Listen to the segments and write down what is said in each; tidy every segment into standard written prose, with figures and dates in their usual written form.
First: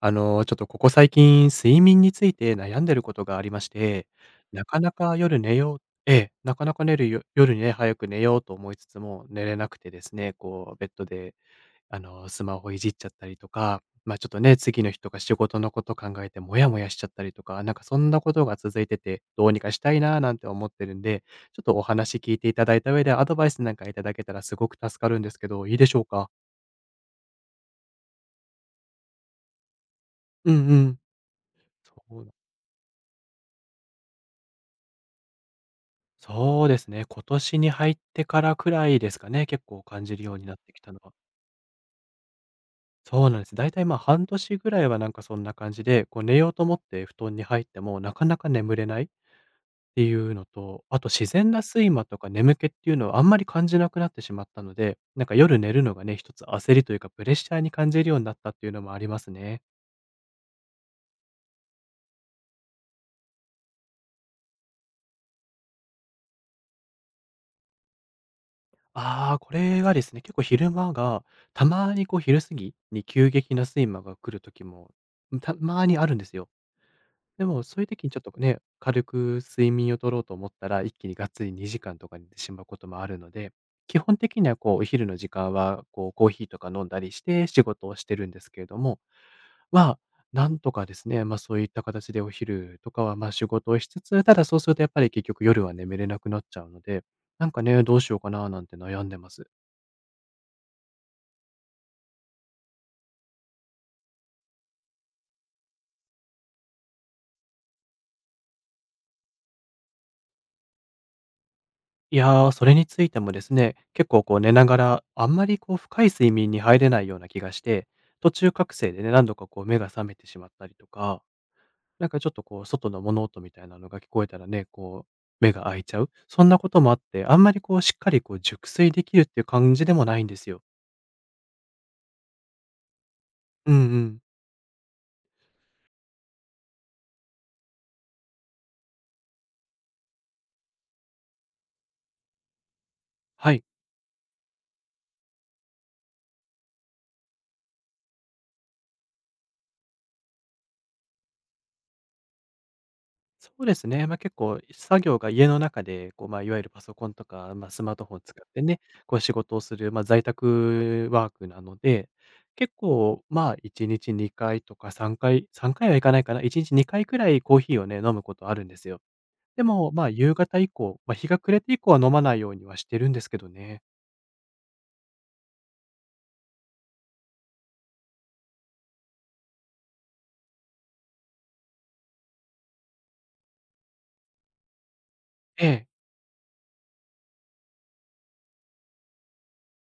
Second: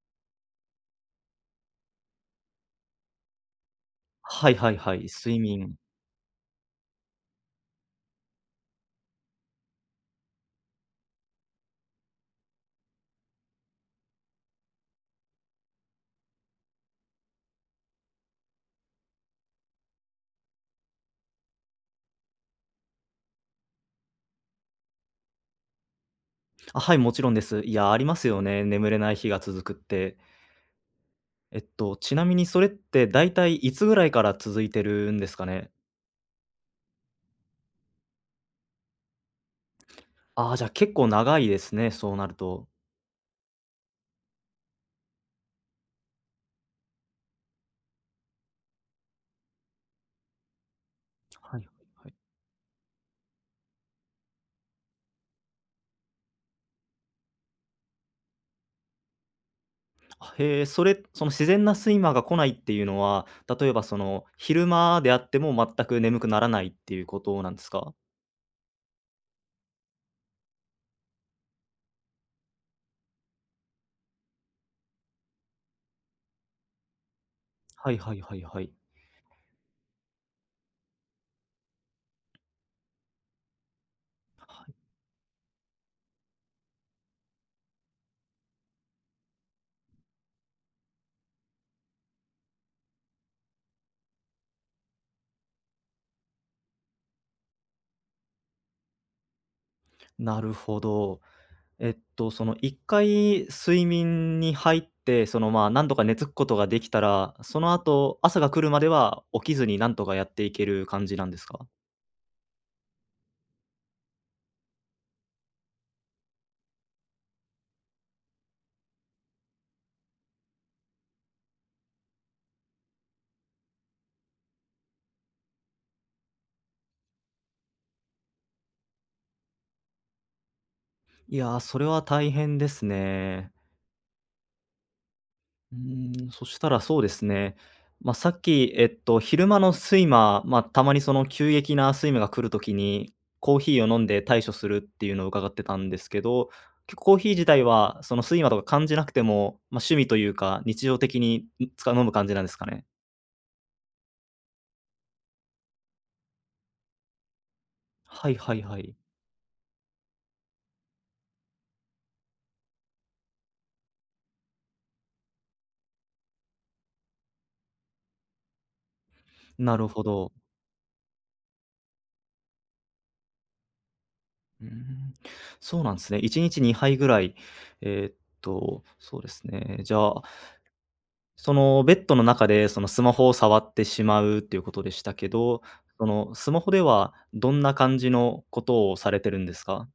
ちょっとここ最近、睡眠について悩んでることがありまして、なかなはい、か睡夜寝眠。ようええ、なかなか寝るよ夜ね、早く寝ようと思いつつも寝れなくてですね、こうベッドで、スマホいじっちゃったりとか、ま、ちょっとね、次の日とか仕事のこと考えてモヤモヤしちゃったりとか、なんかそんなことが続いてて、どうにかしたいなーなんて思ってるんで、ちょっとお話聞いていただいた上でアドバイスなんかいただけたらすごく助かるんですけど、いいでしょうか？あ、はい、もちろんです。いや、ありますよね、眠れない日が続くって。うんうん。ちそなうみにそれって大体いいつぐらいから続いてるんですかね？そうですね、今年に入ってからくらいですかね、結構感じるようにあなあ、っじゃあてきた結の構は。長いですね、そうなると。そうなんです。だいたい、ま、半年ぐらいはなんかそんな感じで、こう寝ようと思って布団に入ってもなかなか眠れないっていうのと、あと自然はいなはい睡魔はい。とか眠気っていうのをあんまり感じなくなってしまったので、なんか夜寝るのがね、一つ焦りというか、プレッシャーに感じるようになったっていうのもありますね。あ、へえ、それ、その自然な睡魔が来ないっていうのは、例えば、昼間であっても全く眠くならないっていうことなんですか？ああ、これがですね、結構昼間が、たまにこう昼過ぎに急激な睡魔が来る時も、たまにあるんですよ。でも、そういうはい時にはちょいっとはいね、はい。軽く睡眠を取ろうと思ったら、一気にがっつり2時間とか寝てしまうこともあるので、基本的にはこう、お昼の時間は、こう、コーヒーとか飲んだりして仕事をしてるんですけれども、まあ、なんとかですね、まあ、そういった形でお昼とかは、ま、仕事をしつつ、ただそうするとやっぱり結局夜は眠れなくなっちゃうので、なんかね、どうしようかななんて悩んでます。なるほど。その1回睡眠に入って、なんとか寝つくことができたら、その後、朝が来るまでは起きずになんとかやっていける感じなんですか？いやー、それについてもですね、結構こう寝ながら、あんまりこう深い睡眠に入れないような気がして、途中覚醒でね、何度かこう目が覚めてしまったりとか、なんかちょっとこう外の物音みたいなのが聞こえたらね、こう目が開いちゃう、そんなこともあって、あんまりこうしっかりこう熟睡できるっていう感じでもないんですよ。いやー、それは大変ですね。うんうん。うーん、そしたらそうですね、さっき、昼間の睡魔、まあ、たまにその急激な睡魔が来るときに、はコーい。ヒーを飲んで対処するっていうのを伺ってたんですけど、結構コーヒー自体は、その睡魔とか感じなくても、まあ、趣味というか、日常的に飲む感じなんですかね？そうですね。まあ、結構作業が家の中で、こう、まあ、いわゆるパソコンとか、まあ、スマートフォンをはい使っはいてはね、い。こう仕事をする、まあ、在宅ワークなので、結構、まあ、1日2回とか3回、3回はいかないかな、1日2回くらいコーヒーをね、飲むことあるんですよ。でなるも、ほまあ、ど。夕方以降、まあ、日が暮れて以降は飲まないようにはしてるんですけどね。うーん、そうなんですね。1日2杯ぐらい、えーっそうですね。じゃあ、そのベッドの中で、そのスマホを触ってしまうっていうことでしたけど、ええ。そのスマホではどんな感じのことをされてるんですか？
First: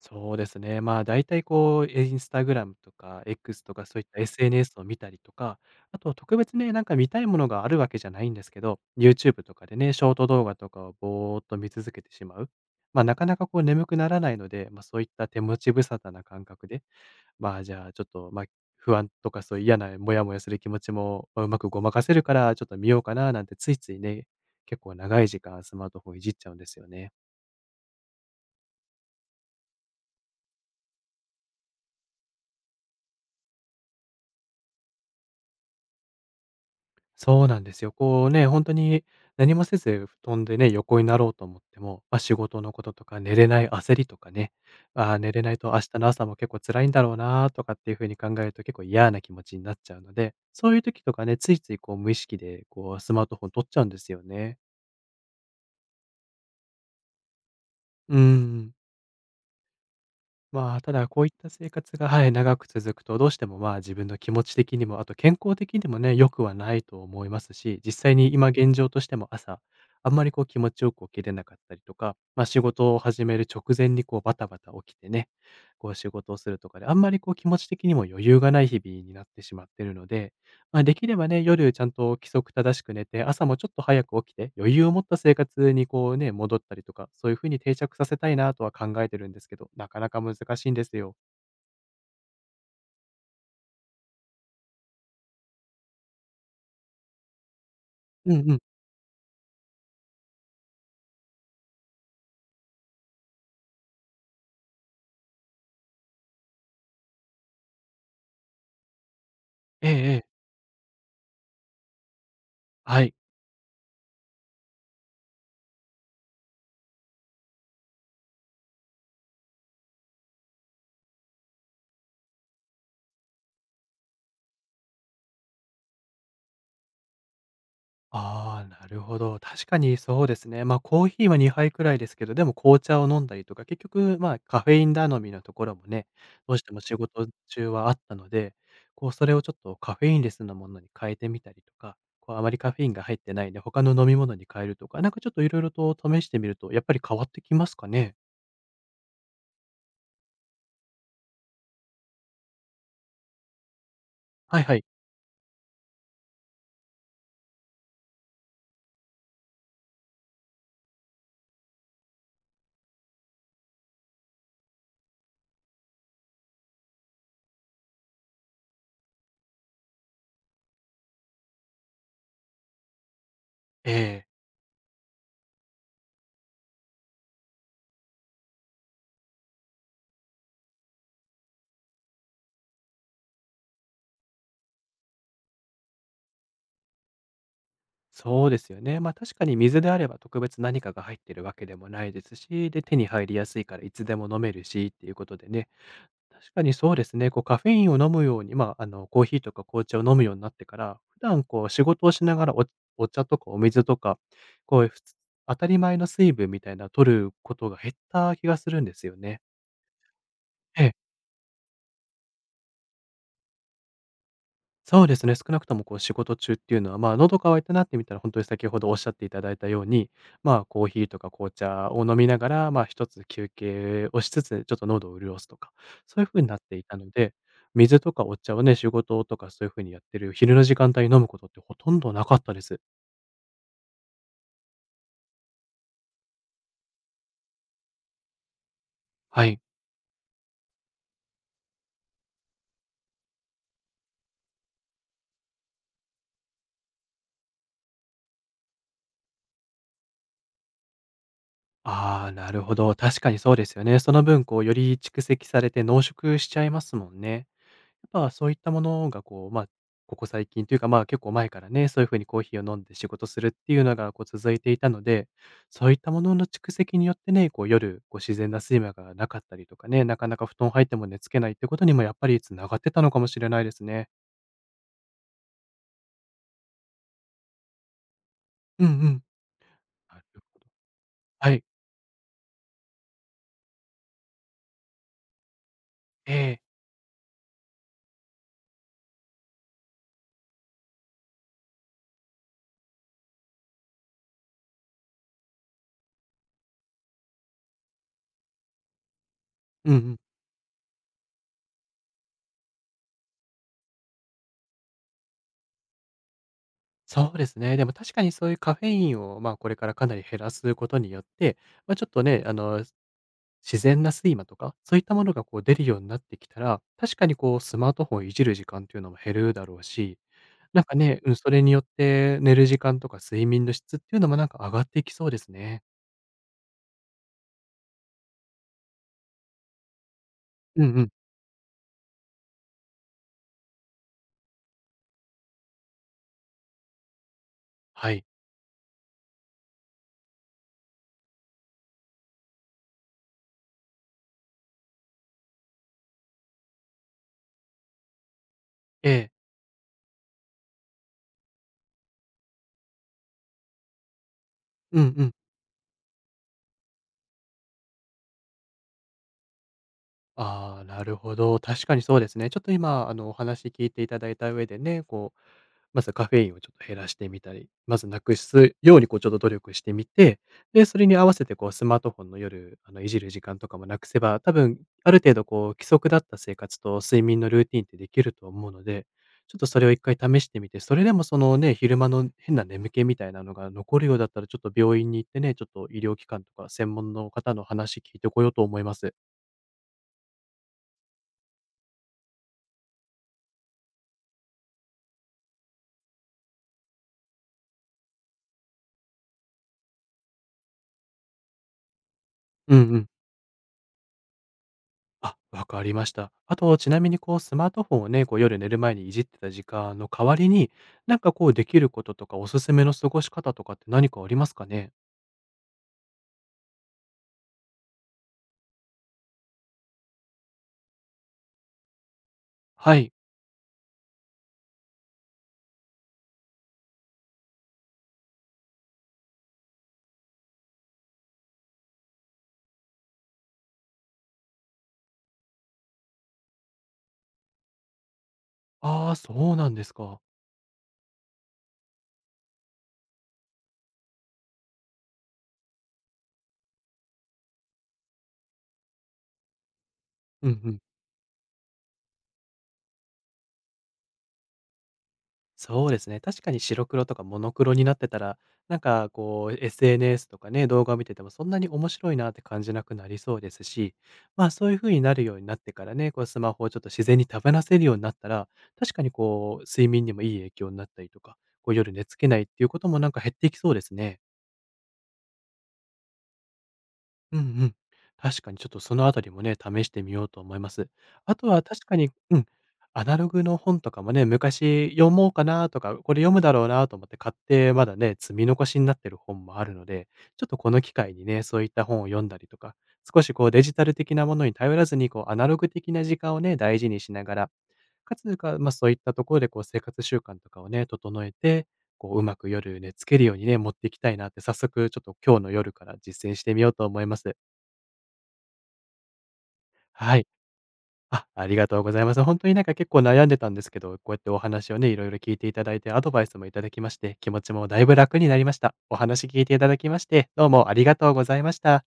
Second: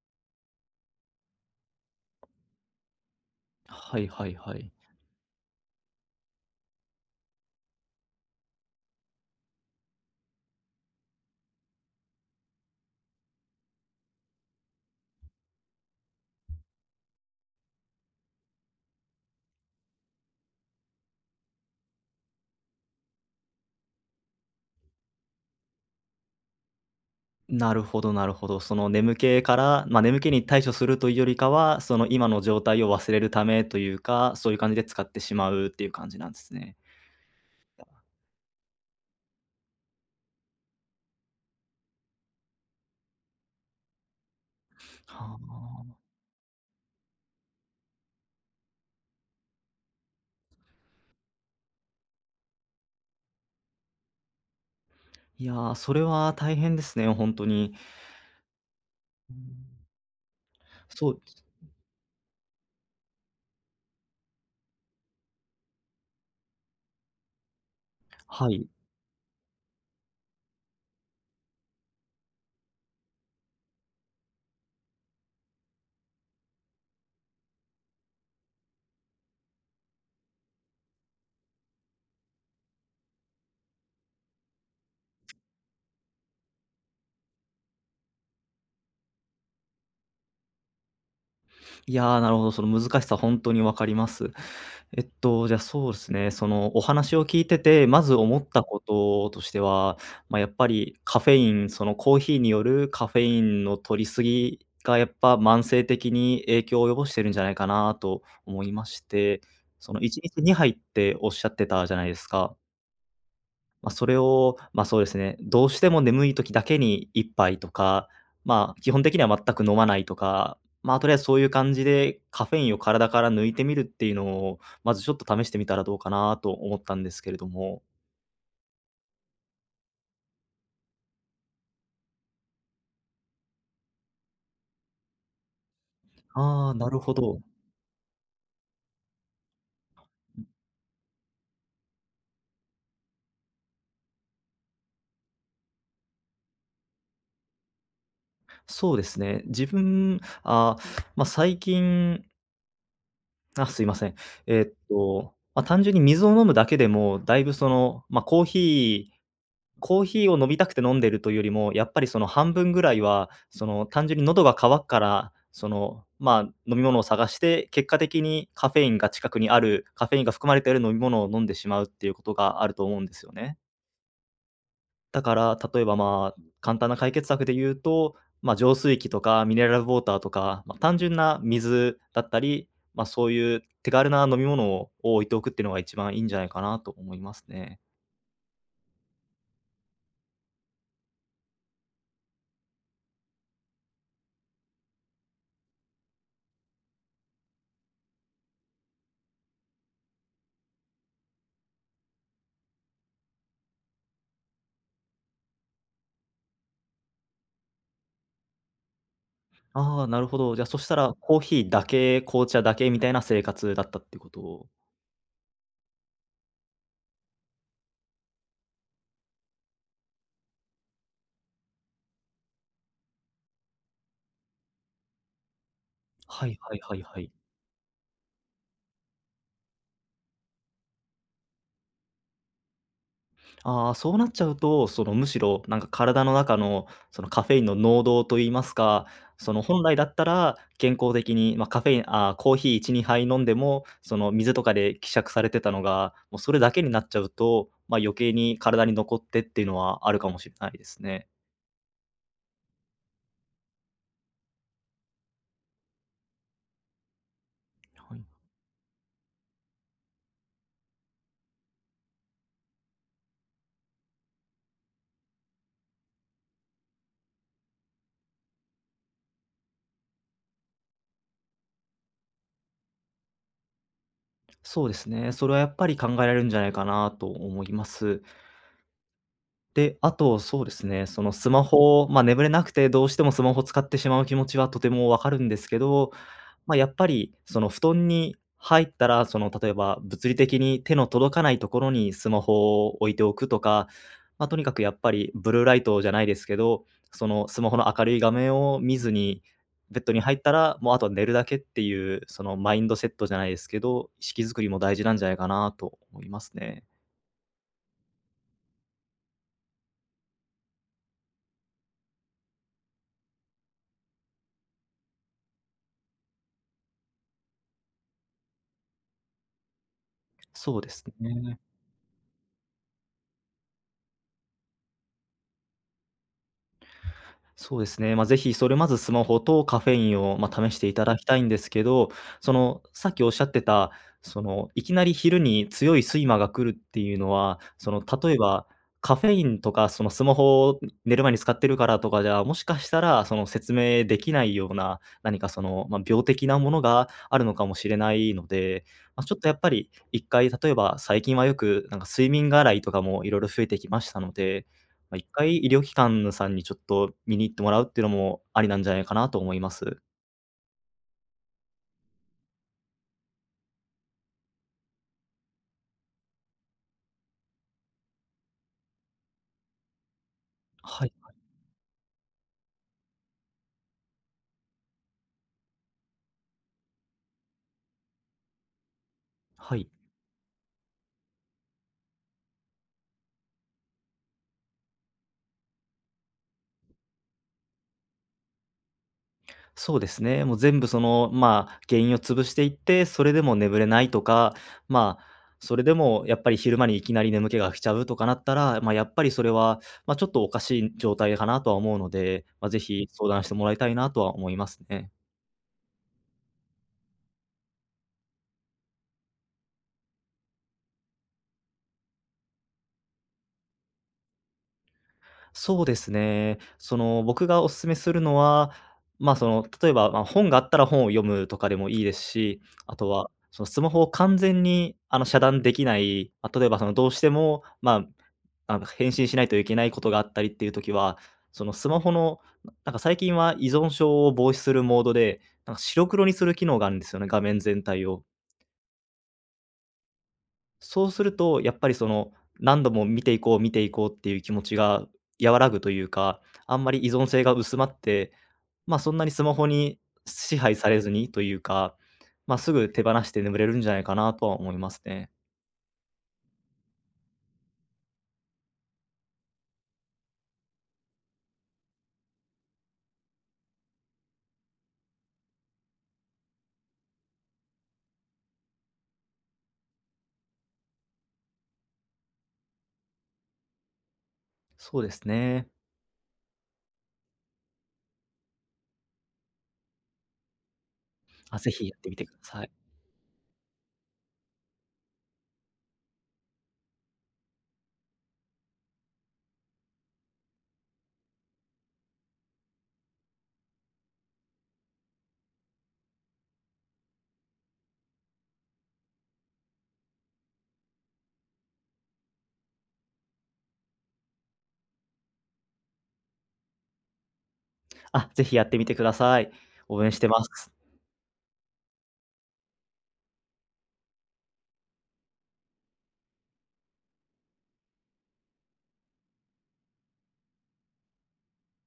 そうですね。まあ、大体こう、インスタグラムとか X とかはそういいった はいはい。SNS を見たりとか、あと特別ね、なんか見たいものがあるわけじゃないんですけど、YouTube とかでね、ショート動画とかをぼーっと見続けてしまう。まあ、なかなかこう眠くならないので、まあ、そういった手持ち無沙汰な感覚で、まあ、じゃあちょっと、まあ、不安とかそういう嫌なモヤモヤする気持ちも、まあ、うまくごまかせるから、ちょっと見ようかななんてついついね、結構長い時間スマートフォンいじっちゃうんですよね。なるほどなるほど。その眠気から、まあ、眠気に対処するというよりかは、その今の状態を忘れるためというか、そういう感じで使ってしまうっていう感じなんですね。そうなんですよ。こうね、本当に何もせず布団でね、横になろうと思っても、まあ、仕事のこととか寝れない焦りとかね、あー寝はれないと明日あ。の朝も結構辛いんだろうなとかっていう風に考えると結構嫌な気持ちになっちゃうので、そういう時とかね、ついついこう無意識でこうスマートフォン取っちゃうんですよね。いやー、それは大変ですね、本当に。うん。うん。まあ、ただそうでこういっすた生活が、はい、長く続くと、どうしても、まあ、自分の気持ち的にも、あと健康的にもね、良くはないと思いますし、実際に今はい。現状としても朝、あんまりこう気持ちよく起きれなかったりとか、まあ、仕事を始める直前にこうバタバタ起きてね、こう仕事をするとかで、あんまりこう気持ち的にも余裕がない日々になってしまってるので、まあ、できればね、夜ちゃんと規則正しく寝て、朝もちょっと早く起きて、余裕を持った生活にこうね、戻ったりとか、そういう風に定着させたいなとは考えてるんですけど、なかなか難しいんですよ。いやー、なるほど、その難しさ本当にわかります。じゃあ、そうですね、そのお話を聞いてて、まずう思っんうん。たこととしては、まあ、やっぱりカフェイン、そのコーヒーによるカフェインの摂りすぎがやっぱ慢性的に影響を及ぼしてるんじゃないかなと思いまして、えそえのえ1え。日2杯っておっしゃってたじゃないですか。はい。まあ、それを、そうですね、どうしても眠い時だけに一杯とか、まあ、基本的には全く飲まないとか、まあ、とりあえずそういう感じでカフェインを体から抜いてみるっていうのを、まずちょっと試してみたらどうかなと思ったんですけれども。ああ、なるほど。確かにそうですね。まあ、コーヒーは2杯くらいですけど、でも紅茶を飲んだりとか、結局、まあ、カフェイン頼みのところもね、どうしあてあ、もな仕るほ事ど。中はあったので、こう、それをちょっとカフェインレスなものに変えてみたりとか、こう、あまりカフェインが入ってないね、他の飲み物に変えるとか、なんかちょっといろいろと試してみると、やっぱり変わってきますかね？そうですね。自分、ああ、まあ、最近あ、すいません。はいはい。まあ、単純に水を飲むだけでも、だいぶその、まあ、ーコーヒーを飲みたくて飲んでるというよりも、やっぱりその半分ぐらいは、その単純に喉が渇くから、その、まあ、飲み物を探して、結果的にカフェインが近くにある、カフェインが含まれている飲み物を飲んでしまうっていうことがあると思うんですよね。ええ、だから、例えば、まあ、簡単な解決策で言うと、まあ、浄水器とかミネラルウォーターとか、まあ、単純な水だったり、まあ、そういう手軽な飲み物を置いておくっていうのが一番いいんじゃないかなと思いますね。そうですよね。ま、確かに水であれば特別何かが入ってるわけでもないですし、で、手に入りやすいからいつでも飲めるしっていうことでね、確かにそうですね。こう、カフェインを飲むように、まあ、コーヒーとか紅茶を飲むようになってから、普段こう仕事をしながらお茶とかお水とか、こう、当たり前の水分みたいな取ることが減った気がするんですよね。ああ、なるほど。じゃあ、そしええ、たらコーヒーだけ、紅茶だけみたいな生活だったってことそうですね、少なくともこう仕事中っていうのは、まあ、喉乾いたなってみたら、本当に先ほどおっしゃっていただいたように、まあ、コーヒーとか紅茶を飲みながら、まあ、一つ休憩をしつつ、ちょっと喉を潤すとか、そういう風はにないっはていいはたいのはい。で、水とかお茶をね、仕事とかそういう風にやってる昼の時間帯に飲むことってほとんどなかったです。ああ、そうなっちゃうと、むしろ、体の中の、その、カフェインの濃度といいますか、はそい。の、本来だったら健康的に、まあ、カフェインああ、コーヒー1、2杯飲んでも、その、水とかで希釈されてたのが、もうそれだけになっちゃうと、まあ、余計に体に残ってっていうのはあるかもしれないですね。ああ、なるほど、確かにそうですよね。その分こうより蓄積されて濃縮しちゃいますもんね。はやっい。ぱそういったものがこう、まあ、ここ最近というか、まあ、結構前からね、そういう風にコーヒーを飲んで仕事するっていうのがこう続いていたので、そういったものの蓄積によってね、こう夜、こう自然な睡魔がなかったりとかね、なかなか布団入っても寝付けないってことにもやっぱり繋がってたのかもしれないですね。そうですね、それはやっぱり考えられるんじゃないかなと思います。うんうん。で、あなると、ほそうど。ですね、そのスはマい。ホまあ、眠れなくて、どうしてもスマホ使ってしまう気持ちはとてもわかるんですけど、ええ。まあ、やっぱりその布団に入ったら、その例えば物理的に手の届かないところにスマホを置いておくとか、まあ、とにかくやっぱりブルーライトじゃないですけど、そのスマホの明るい画面を見ずに、うんうベッドん。に入ったら、もうあとは寝るだけっていう、そのマインドセットじゃないですけど、意識作りも大事なんじゃないかなと思いますね。そうですね。でも確かにそういうカフェインを、まあ、これからかなり減らすことによって、まあ、ちょっとね、自然な睡魔とか、そういったものがこう出るようになってきたら、確かにこうスマートフォンいじる時間っていうのも減るだろうし、そうなんでかすね、うん、そね。れによって寝る時間とか睡眠の質っていうのもなんか上がっていきそうですね。そうですね。まあ、ぜひそれまずスマホとカフェインを、まあ、試しうんていうたん。だきたいんですけど、その、さっきおっしゃってた、その、いきなり昼に強い睡魔が来るっていうのは、その、はい。例えばカフェインとか、その、スマホを寝る前に使ってるからとかじゃ、もしかしたら、その、説明できないような、何か、その、まあ、病的なものがあるのかもしれないので、えまあ、え。ちょっとやっぱり一回例えば最近はよく、なんか、睡眠がらいとかもいろいろ増えてきましたので、うんまあ、う一ん。回医療機関さんにちょっと見に行ってもらうっていうのもありなんじゃないかなと思います。ああ、なるほど。確かにそうですね。ちょっと今、お話聞いていただいた上でね、こうまずカフェインをちょっと減らしてみたり、まずなくすようにこうちょっと努力してみて、で、そはれい、に合わせてこうスマートフォンの夜、いじる時間とかもなくせば、多分ある程度こう規則だった生活と睡眠のルーティンってできると思うので、ちょっとはそれい。を一回試してみて、それでもそのね、昼間の変な眠気みたいなのが残るようだったら、ちょっと病院に行ってね、ちょっと医療機関とか専門の方の話聞いてこようと思います。そうですね。もう全部その、まあ、原因を潰していって、それでも眠れないとか、まあ、それでもやっぱり昼間にいきなり眠気が来ちゃうとかなったら、まあ、やっぱりそれは、まあ、ちょっとおかしい状態かなとは思うので、まあ、うぜんうひん。相談してもらいたいなとは思いますね。あ、わかりました。あと、ちなみにこうスマートフォンをね、こう夜寝る前にいじってた時間の代わりに、なんかこうできることとかおすすめの過ごし方とかって何かありますかね？そうですね。その、僕がお勧めするのは、まあ、その、例えば、まあ、本があったら本を読むとかでもいいですし、あはとい。は、その、スマホを完全に、あの、遮断できない、まあ、例えば、その、どうしても、まあ、あの、返信しないといけないことがあったりっていう時は、その、スマホの、なんか、最近は依存症を防止するモードで、なんか、白黒にする機能があるんですよね、画面全体を。ああ、そうなんですか。そうすると、やっぱりその、何度も見ていこうっていう気持ちが和らぐというか、あんまり依存性が薄まって、ま、そんなにスマホにう支んう配ん。されずにというか、ま、すぐ手放して眠れるんじゃないかなとは思いますね。そうですね。確かに白黒とかモノクロになってたら、なんかこう SNS とかね、動画を見ててもそんなに面白いなって感じなくなりそうですし、まあそういう風になるようになってからね、こうスマホをちょっと自然に手放せるようになったら、確かにこう睡眠にもいい影響になったりとか、こう夜寝つけないっていうこともなんか減っていきそうですね。そうですね。うんうん。確かにちょっとそのあたりもね、試してみようと思います。あとあ、はぜ確ひやかってに、みてくだうん、さい。アナログの本とかもね、昔読もうかなとか、これ読むだろうなと思って買って、まだね、積み残しになってる本もあるので、ちょっとこの機会にね、そういった本を読んだりとか、少しこうデジタル的なものに頼らずに、こうアナログ的な時間をね、大事にしながら、かつか、まあそういったところでこう生活習慣とかをね、整えて、こううまく夜寝つけるようにね、持っていきたいなって、早速ちょっと今日の夜から実践してみようと思います。あ、ぜひやってみてください。応援はしい。てます。あ、ありがとうございます。本当になんか結構悩んでたんですけど、こうやってお話をね、いろいろ聞いていただいて、アドバイスもいただきまして、気持ちもだいぶ楽になりました。お話聞いていただきまして、どうもありがとうございました。